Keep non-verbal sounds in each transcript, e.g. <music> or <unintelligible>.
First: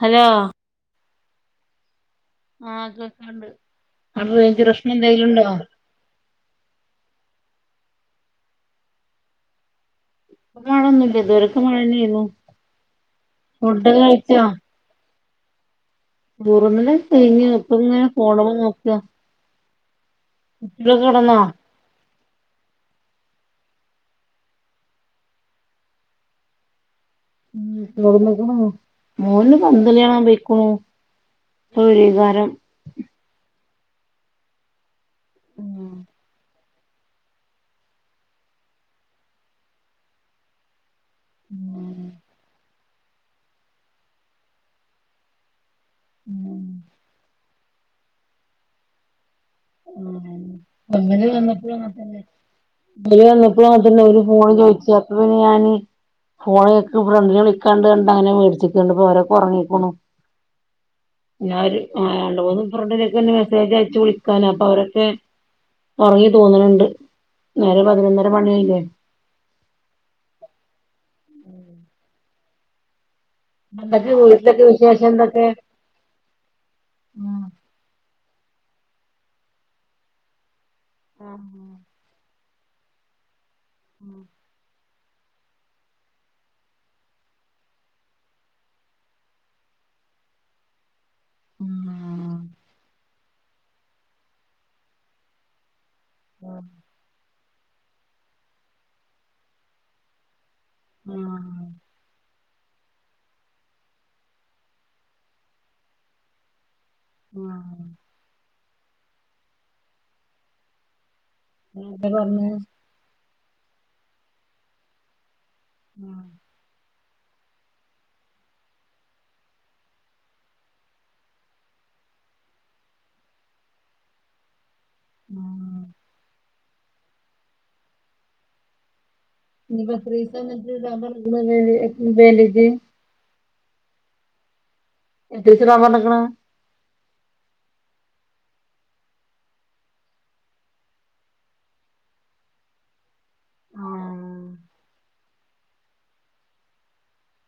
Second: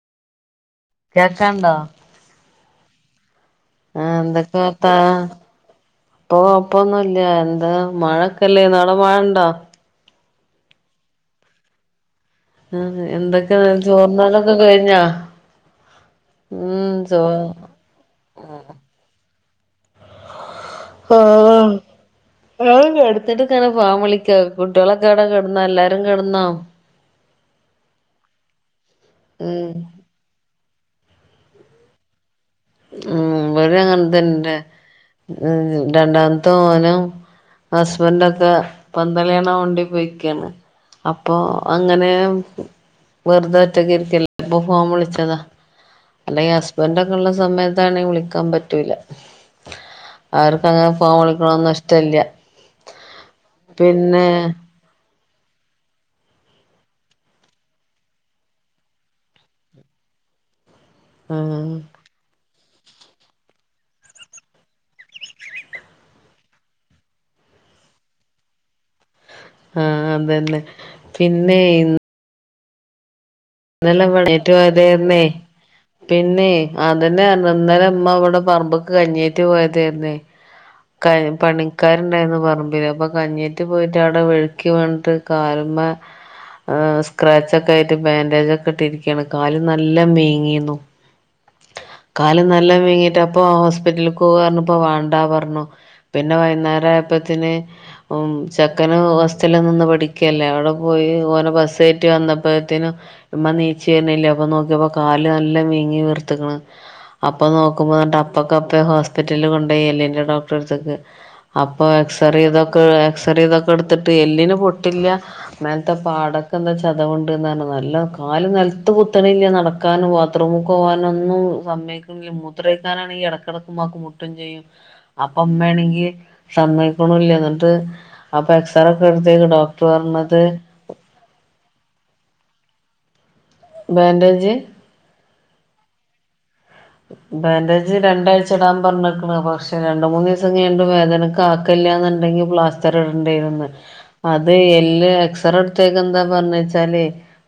Hello കേൾക്കാണ്ടോ? ആഹ് കേൾക്ക്ണ്ട്. ആ അവിടെ എന്തൊക്കെ റൈഞ്ച് വർത്താ പ്രശ്നെന്തെലുണ്ടോ? ഇപ്പൊ കൊഴപ്പൊന്നുല്ല എന്താ മഴൊക്കെല്ലേ ഇന്ന് ആടെ മഴ ഇണ്ടോ? ഇന്ന് മഴൊന്നു ഇല്ല ഇതുവരെക്കു മഴെ ന്നെന്നു. ഉം എന്തൊക്കെന്ന് ചോറ്ന്നലൊക്കെ കഴിഞ്ഞാ? ഉം ചോറുന്നലൊക്കെ ചോ കഴിഞ്ഞു. ഇപ്പോ ഇങ്ങനെ ഫോണുമ നോക്ക്. കെടന്നോ <unintelligible> ഞാൻ കെടന്ന്ട്ട്ങ്ങനെ ഫോൺ വിളിക്ക് കുട്ടികളൊക്കെ ഏടെ കെട്ന്ന എല്ലാരും കെട്ന്നോ? ഉം ചോറ് തിന്നക്ക്ണ്. മോന് ഉം പന്തളി കാണാൻ പൊയ്ക്ക്ണു. ഒരികാരം ഉം ഇവടെങ്ങൻതന്നെ ഉം രണ്ടാമത്തെ മോനും ഹസ്ബൻഡൊക്കെ പന്തളിയണ വണ്ടി പോയിക്കേണ് അപ്പൊ ഉം അങ്ങനെ വെറുതെ ഒറ്റക്കിരിക്കല്ലേ അപ്പൊ ഫോൺ വിളിച്ചതാ അല്ല ഉം ഹസ്ബൻഡൊക്കെ ഇള്ള സമയത്താണെ വിളിക്കാൻ പറ്റൂല ആഹ അവർക്ക് ഫോൺ അങ്ങനെ വിളിക്കണൊന്നും വന്നപ്പോഴ <unintelligible> ഇഷ്ടല്ല പിന്നെ <unintelligible> ഫോണ ഒക്കെ ഫ്രണ്ടിന കളിക്കാണ്ട്ണ്ടണ്ട്ങ്ങനെ മേടിച്ചിണ്ട് ഇപ്പൊ ഒരൊക്കെ ഉറങ്ങിക്ക്ണു ആഹ് ഞാന് രണ്ട് മൂന്നും ഫ്രണ്ടിനൊക്കെ മെസ്സേജ് അയച്ചു വിള ക്കന് പ്പൊ അവരൊക്കെ ഉറങ്ങി തോന്നണുണ്ട് നേരം പതിനൊന്നര മണിയായില്ലേ ആഹ് അതന്നെ പിന്നെയ് എന്നെല്ലാം എന്തൊക്കെ വടെറ്റവും വീട്ടിലൊക്കെ വിശേഷം അതെന്നെയ് എന്തൊക്കെ പിന്നെ അതന്നേര്ന്ന് ഇന്നല ഇമ്മ അവിടെ പറമ്പക്ക കഞ്ഞേറ്റ് പോയതേര്ന്നേ കഴി പണിക്കാരുണ്ടായര്ന്ന് പറമ്പില് അപ്പ കഞ്ഞിയാറ്റ് പോയിറ്റ് അവിടെ വി ക്കി വിണ്റ്റ് കാല്മ്മെ എ സ്ക്രാച്ചൊക്കായിട്ട് ബാൻ ഡേജൊക്കെ ഇട്ടിരിക്കാണ് കാല് നല്ല മേങ്ങീന്നു കാല് നല്ല വീങ്ങിട്ട് അപ്പൊ ഹോസ്പിറ്റലിൽ പോവാന്ന് പറഞ്ഞപ്പം വാണ്ടാന്ന് പറഞ്ഞു പിന്നെ വൈകുന്നേരായപ്പത്തിന് ഉം ചെക്കന് ഹോസ്റ്റല് നിന്ന് പഠിക്കല്ലേ അവിടെ പോയി ഓനെ ബസ് കേറ്റി വന്നപ്പോത്തേനും ഉമ്മണീച്ച് വരണില്ല അപ്പം നോക്കിയപ്പോ കാല് നല്ല മീങ്ങി വീർത്ത്ക്കണ് അപ്പൊ നോക്കുമ്പോ അപ്പൊക്കെപ്പെ ഹോസ്പിറ്റലിൽ കൊണ്ടോയി എല്ലിന്റെ ഡോക്ടറെടുത്തേക്ക് അപ്പൊ എന്താ എക്സറേ പറഞ്ഞേ ഇതൊക്കെ എക്സറേ ഇതൊക്കെ എടുത്തിട്ട് എല്ലിന് പൊട്ടില്ല മേലെത്തെ പാടക്കെന്താ ചതവുണ്ടെന്ന് പറഞ്ഞ് നല്ല കാല് നെലത്ത് കുത്തണില്ല നടക്കാനും ബാത്റൂമ്ക്ക് പോകാനൊന്നും സമ്മയ് മൂത്രക്കാനാണെങ്കി ഈ ഇടക്കിടക്ക് ഉമ്മാക്ക് ട്ടും ചെയ്യും അപ്പൊ ഉമ്മയാണെങ്കിൽ സമ്മയിക്കിണുല്ല എന്നിട്ട് അപ്പോ എക്സറേക്കെ എടുത്ത് ഡോക്ടർ ഇനിയിപ്പോ എത്രീസാ പറഞ്ഞത് <unintelligible> ബാൻഡേജ് എത്രസിടാ പറഞ്ഞിക്കണ് ബാൻഡേജ് രണ്ടാഴ്ച ഇടാൻ പറഞ്ഞിക്ക്ണ് പക്ഷെ രണ്ട്മൂന്ന് ദിവസം കയിഞ്ഞിട്ട് വേദന കാക്കല്ലാന്നുണ്ടെങ്കി പ്ലാസ്റ്റർ ഇടണ്ടേരുന്ന് അത് എല്ല് എക്സറേടുത്തേക്കന്താ പറഞ്ഞേച്ചാല്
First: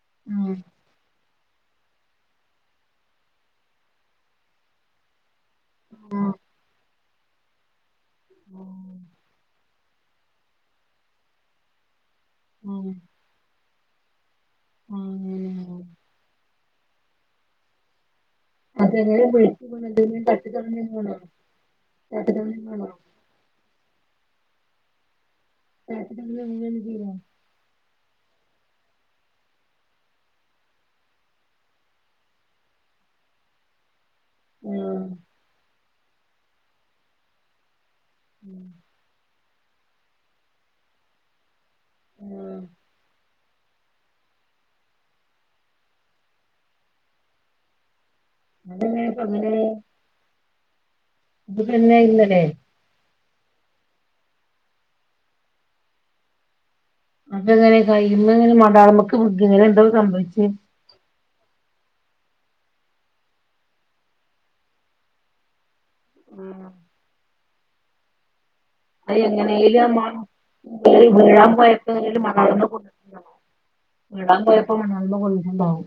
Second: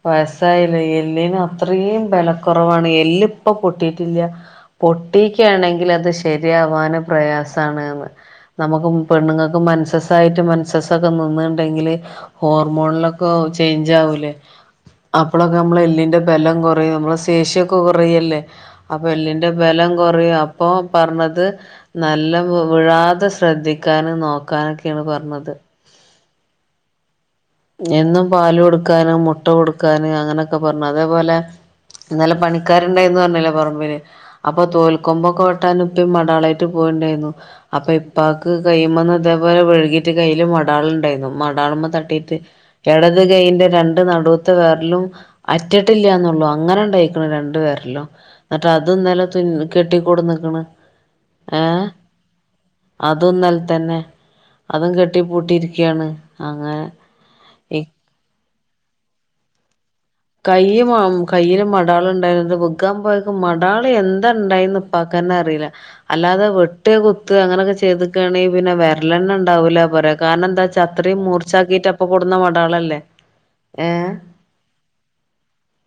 വയസായല്ലേ എല്ലിന് അത്രയും ബലക്കുറവാണ് എല്ല് ഇപ്പ പൊട്ടി ട്ടിക്കില്ല പൊട്ടിക്കാണെങ്കിൽ അത് ശരിയാവാന് പ്രയാസാണ്ന്ന് നമുക്ക് പെണ്ണുങ്ങൾക്ക് മെൻസ്സസ്സായിട്ട് മെൻസസ്സൊക്കെ നിന്ന്ണ്ടെങ്കില് ഉം ഹോർമോണിലൊക്കെ ചേഞ്ച് ആവൂലേ അപ്പളൊക്കെ ഉം നമ്മളെ എല്ലിന്റെ ബലം കുറയും നമ്മളെ ശേഷിയൊക്കെ കുറയല്ലേ അപ്പൊ അതെങ്ങനെ എല്ലിന്റെ ബലം വിളിച്ച് കുറയും തട്ടി അപ്പൊ കളഞ്ഞേക്കുവാണോ പറഞ്ഞത് തട്ടി നല്ല കളഞ്ഞേക്കുവാണോ വിഴാതെ ശ്രദ്ധിക്ക ക്കാനും നോക്കാനൊക്കെയാണ് പറഞ്ഞത് <unintelligible> എന്നും പാല് കൊടുക്കാനും മുട്ട കൊടുക്കാന് അങ്ങനൊക്കെ പറഞ്ഞു അതേപോലെ ഇന്നലെ പണിക്കാരുണ്ടായിന്ന് പറഞ്ഞില്ലേ പറമ്പില് അപ്പൊ തോൽക്കൊമ്പൊക്കെ വെട്ടാന് ഇപ്പ മടാളായിട്ട് പോയിണ്ടായിരുന്നു അപ്പൊ പാക്ക് കയ്യിമിന്ന് ഇതേപോലെ വഴുകിട്ട് കയ്യില് മടാളുണ്ടായിരുന്നു മടാളുമ്മ തട്ടീറ്റ് ഇടത് കൈന്റെ രണ്ടു നടൂത്തെ വെർലും അറ്റിട്ടില്ലന്നുള്ളൂ അങ്ങനെ ഉണ്ടായിക്കണ രണ്ടു വേറ്ലും എന്നിട്ടത് അതെങ്ങനെ ഇപ്പൊ ഇന്നല അങ്ങനെ തുന്നി കെട്ടി കൊടുന്ന്ക്ക്ണ് ഇത് എന്നെ ഇന്നല്ലെ അതും ഇന്നലെ തന്നെ അതും കെട്ടി പൂട്ടിയിരിക്കാണ് അങ്ങനെ അതങ്ങനെ കയ്യിമിലെങ്ങനെ മടാളമക്ക് എങ്ങനെ എന്തോ സംഭവിച്ചു കയ്യ് മാ കയ്യില് മടാള്ണ്ടായിരുന്നത് വിഗാൻ പോയപ്പൊ മടാള് എന്താ ഉണ്ടായിന്ന് ഇപ്പാകന്നെ അറിയില്ല അല്ലാതെ വെട്ട് കുത്ത് അങ്ങനെയൊക്കെ ചെയ്ത്ക്കാണെ പിന്നെ വ അത് എങ്ങനെയിലും നല്ലെണ്ണണ്ടാവൂല ആ മ- പൊര കാരണന്താച്ചാ അത്രയും വീഴാൻ മൂർച്ചാക്കിട്ട് പോയപ്പോ അപ്പൊ എങ്ങനെയും കൊടുന്ന മടാളമ്മ മടാളല്ലേ ഏഹ് ഇപ്പ ഉണർന്ന് പോയിട്ട് ഉണ്ടാവും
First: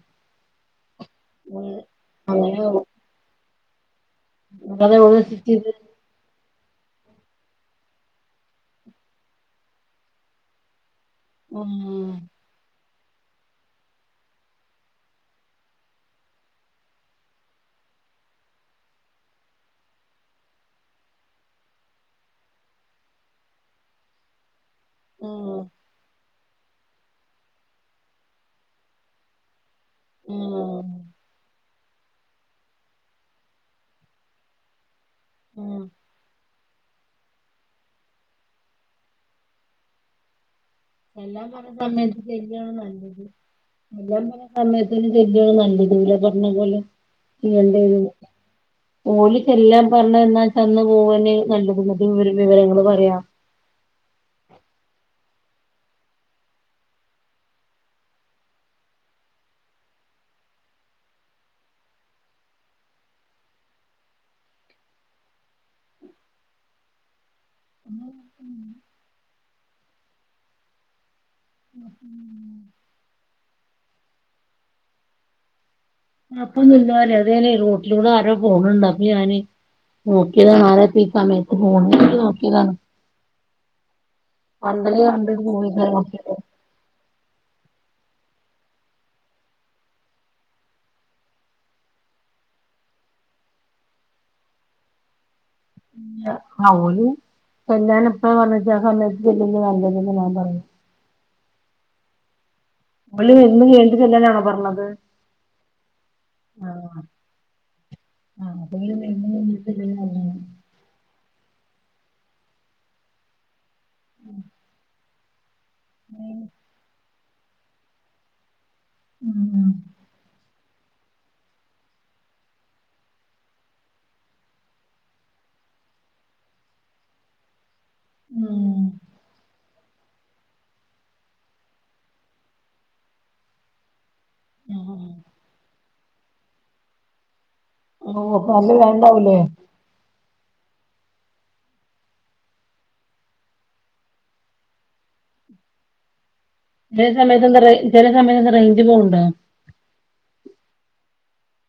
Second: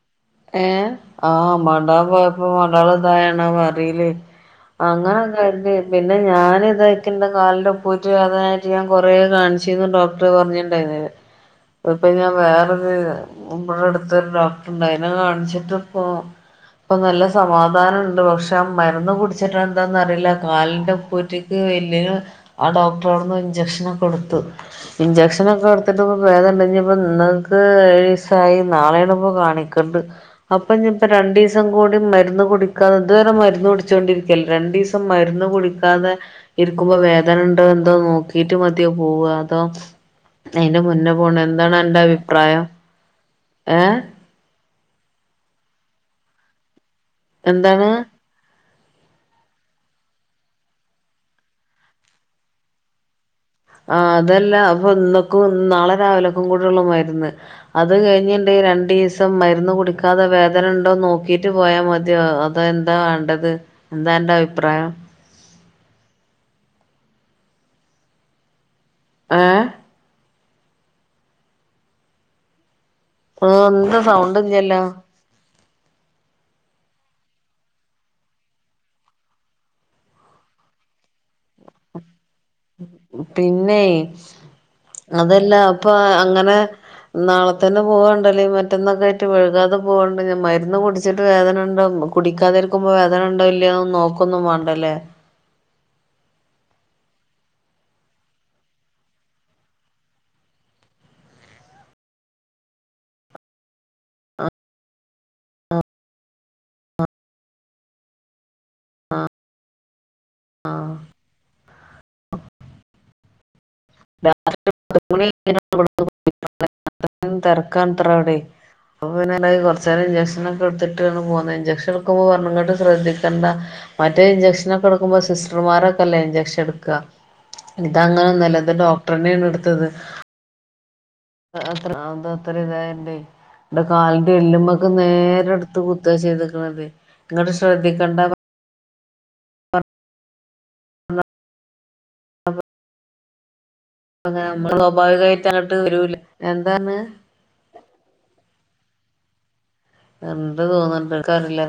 ഏഹ് ആഹ് മടാ പോയപ്പോ അങ്ങനെ മടാള് തായണറിലേ അതെ അങ്ങ ഓള് ചെയ്ത് അങ്ങന്ന് പിന്നെ ഞാൻ ഇതക്കണ്ട കാലിന്റെപ്പൂറ്റി വേദനായിട്ട് ഞാൻ കൊറെ കാണിച്ചുന്ന് ഡോക്ടറെ പറഞ്ഞിട്ടുണ്ടായിരുന്നില്ലേ ഉം, അതിപ്പോ പിന്നേ ഞാൻ വേറൊന്ന് <unintelligible> എടു ഇവിടെ അടുത്ത് ഒരു ഡോക്ടർണ്ട് അതിനെ കാണിച്ചിട്ടിപ്പൊ ഇപ്പൊ നല്ല സമാധാനണ്ട് പക്ഷെ ആ മരുന്ന് കുടിച്ചിട്ട എന്താന്നറിയില്ല കാലിന്റെപ്പൂറ്റി എല്ലിന് ആ ഡോക്ടർ അവിടുന്ന് ഇഞ്ചെക്ഷനൊക്കെ എടുത്തു ഉം, ഇഞ്ചക്ഷനൊക്കെ എടുത്തിട്ട് ഇപ്പോൾ വേദനണ്ട് ഇനിപ്പോ ഇന്നേക്ക് ഏഴിസായി നാളെയാണിപ്പോ കാണിക്ക ണ്ട് അപ്പൊ ഉം, ഇഞ്ഞ് ഇപ്പോ രണ്ടീസം സം കൂടി മരുന്ന് കുടിക്കാതെ ഇതുവരെ മരുന്ന് കുടിച്ചോണ്ടിരിക്കല്ലോ രണ്ടീസം മരുന്ന് ഉം. കുടിക്കാതെ ഇര്ക്കുമ്പോ വേദന ണ്ടോ എന്തോ നോക്കിട്ട് മതിയോ പോവ അതോ അയിന്റെ മുന്നേ പോണോ എല്ലാം പറഞ്ഞ എന്താണ് അന്റെ സമയത്ത് അഭിപ്രായം നല്ലത് ഏഹ് ഓര് പറഞ്ഞ സമയത്തിന് ചെല്ലല്ലേ നല്ലത് ഓല് പറഞ്ഞ പോലെ ചെയ്യണ്ടെ എന്താണ് ഓല് ചെല്ലാൻ പറഞ്ഞ എന്നാച്ച അന്ന് പോകെ നല്ലത് ന്നട്ട് വിവരങ്ങള് പറയാ ആഹ് അതല്ല അപ്പൊ ഇന്നക്കും നാളെ രാവിലക്കും കൂടെ ഒള്ളു മരുന്ന് അത് കഴിഞ്ഞിണ്ട് രണ്ടീസം മരുന്ന് കുടിക്കാതെ വേദന ണ്ടോ നോക്കിട്ട് പോയാമതിയൊ അ പ്പെന്താ വേണ്ടത് എന്താ അന്റെ അഭിപ്രായം ഏഹ് ഉം ആഹ് ന്താ സൗണ്ട് ല്ല്യല്ലോ കൊഴപ്പൊന്നൂല്ലോലേ അത ഞാനെ റോട്ടിലൂടെ ആരോ പോണണ്ട് അപ്പൊ ഞാന് നോക്കിയതാണ് ആരാ ഇപ്പി സമയത്ത് പോണത് നോക്കി പിന്നേയ് പന്തല് കണ്ടിട്ട് അതല്ല അപ്പൊ പോയതാണ് അങ്ങനെ നാളെത്തന്നെ പോവണ്ടല്ലേ മറ്റന്നൊക്കെ ആയിട്ട് വഴുകാതെ പോവണ്ട് ഞ മരുന്ന് കുടിച്ചിട്ട് വേദനണ്ടോ മ്മ കുടിക്കാതിരിക്കുമ്പോ വേദന ണ്ടോ ഇല്ലയൊന്നൊന്നും നോക്കൊന്നും വാണ്ടല്ലേ ആഹ് ഓല് ചെല്ലാൻ എപ്പഴാ പറഞ്ഞേച്ച ആഹ് സമയത്ത് ചെല്ലല്ലേ നല്ലതെന്ന് ഞാൻ പറയു ഓല് മരുന്ന് കഴിഞ്ഞിട്ട് ചെല്ലാനാണോ പറഞ്ഞത് ആഹ് ആഹ് <unintelligible> ആഹ് രാത്രി ഒരുമണി അയിന് ഇവിടുന്ന് പോകുമ്പോ അത്രയും തിരക്കാണത്രെ അവിടെ അപ്പൊ പിന്നെ എന്തായി ഉം കൊർച് നേരം ഇൻജെക്ഷൻ ഒക്കെ എടുത്തിട്ടാണ് പോന്നത് ഇഞ്ചെക്ഷൻ വെക്കുമ്പോ പറഞ്ഞ് ഇങ്ങട്ട് ശ്രദ്ധിക്കണ്ട മറ്റേ ഇഞ്ചെക്ഷനൊക്കെ എടുക്കുമ്പോ സിസ്റ്റർമാരൊക്കെല്ലേ ഇൻജെക്ഷൻ എടുക്ക ഇതങ്ങനൊന്നുവല്ല ഇത് ഉം ഡോക്ടറെന്നേണ് എ എട്ത്തത് അത്ര അതത്ര ഇതയെന്റെ ന്റെ കാലിന്റെ എല്ലുമ്മക്ക് നേരെട് ത്ത് കുത്താ ചെയ്ത്ക്കണതെ ഇങ്ങട്ട് ശ്രദ്ധിക്കണ്ട ഓഹ് അപ്പൊ നല്ല വേനണ്ടാവൂലേ ആ ആ <inaudible> അതെ നമ്മള് സ്വാഭാവികായിട്ട് അങ്ങട്ട് വരൂല്ലേ ചെല സമയത്ത് എന്താ ചെല സമയത്ത് എന്താ റേഞ്ച് പോവ്ണ്ടോ ഇണ്ട് തോന്ന്ണ്ട് ഇൻക്കറില്ല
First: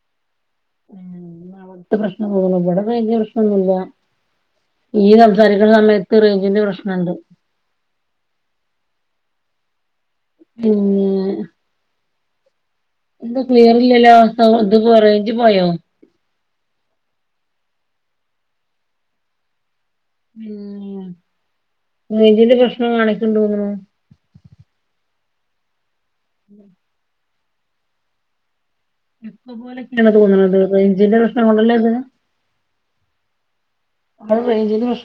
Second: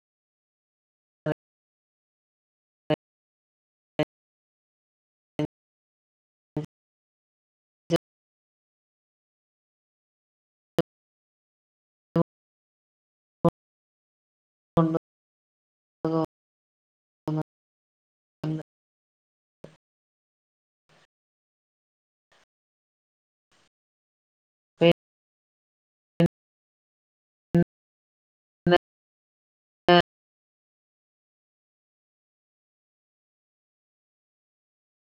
ഉം അവ്ട്ത്തെ പ്രശ്ന തോന്നുണു ഇവടെ റേഞ്ച് പ്രശ്‌നൊന്നുല്ല ഇയ്യ് സംസാ സാരിക്കണ സമയത്ത് റേഞ്ചിന്റെ പ്രശ്നണ്ട് പിന്നെ എന്താ ക്ലിയറില്ലല്ലോ ആഹ് അത് പോ റേഞ്ച് പോയോ അ <inaudible> ഉം റേഞ്ചിന്റെ പ്രശ്നം കാണിക്ക്ണ്ട് തോന്നുണ് ഉം <inaudible> എക്കോ പോലൊക്കേണ് തോന്നണത് റേഞ്ചിന്റെ പ്രശ്നം കൊണ്ടല്ലേത് അത് റേഞ്ചിന്റെ പ്രശ്ന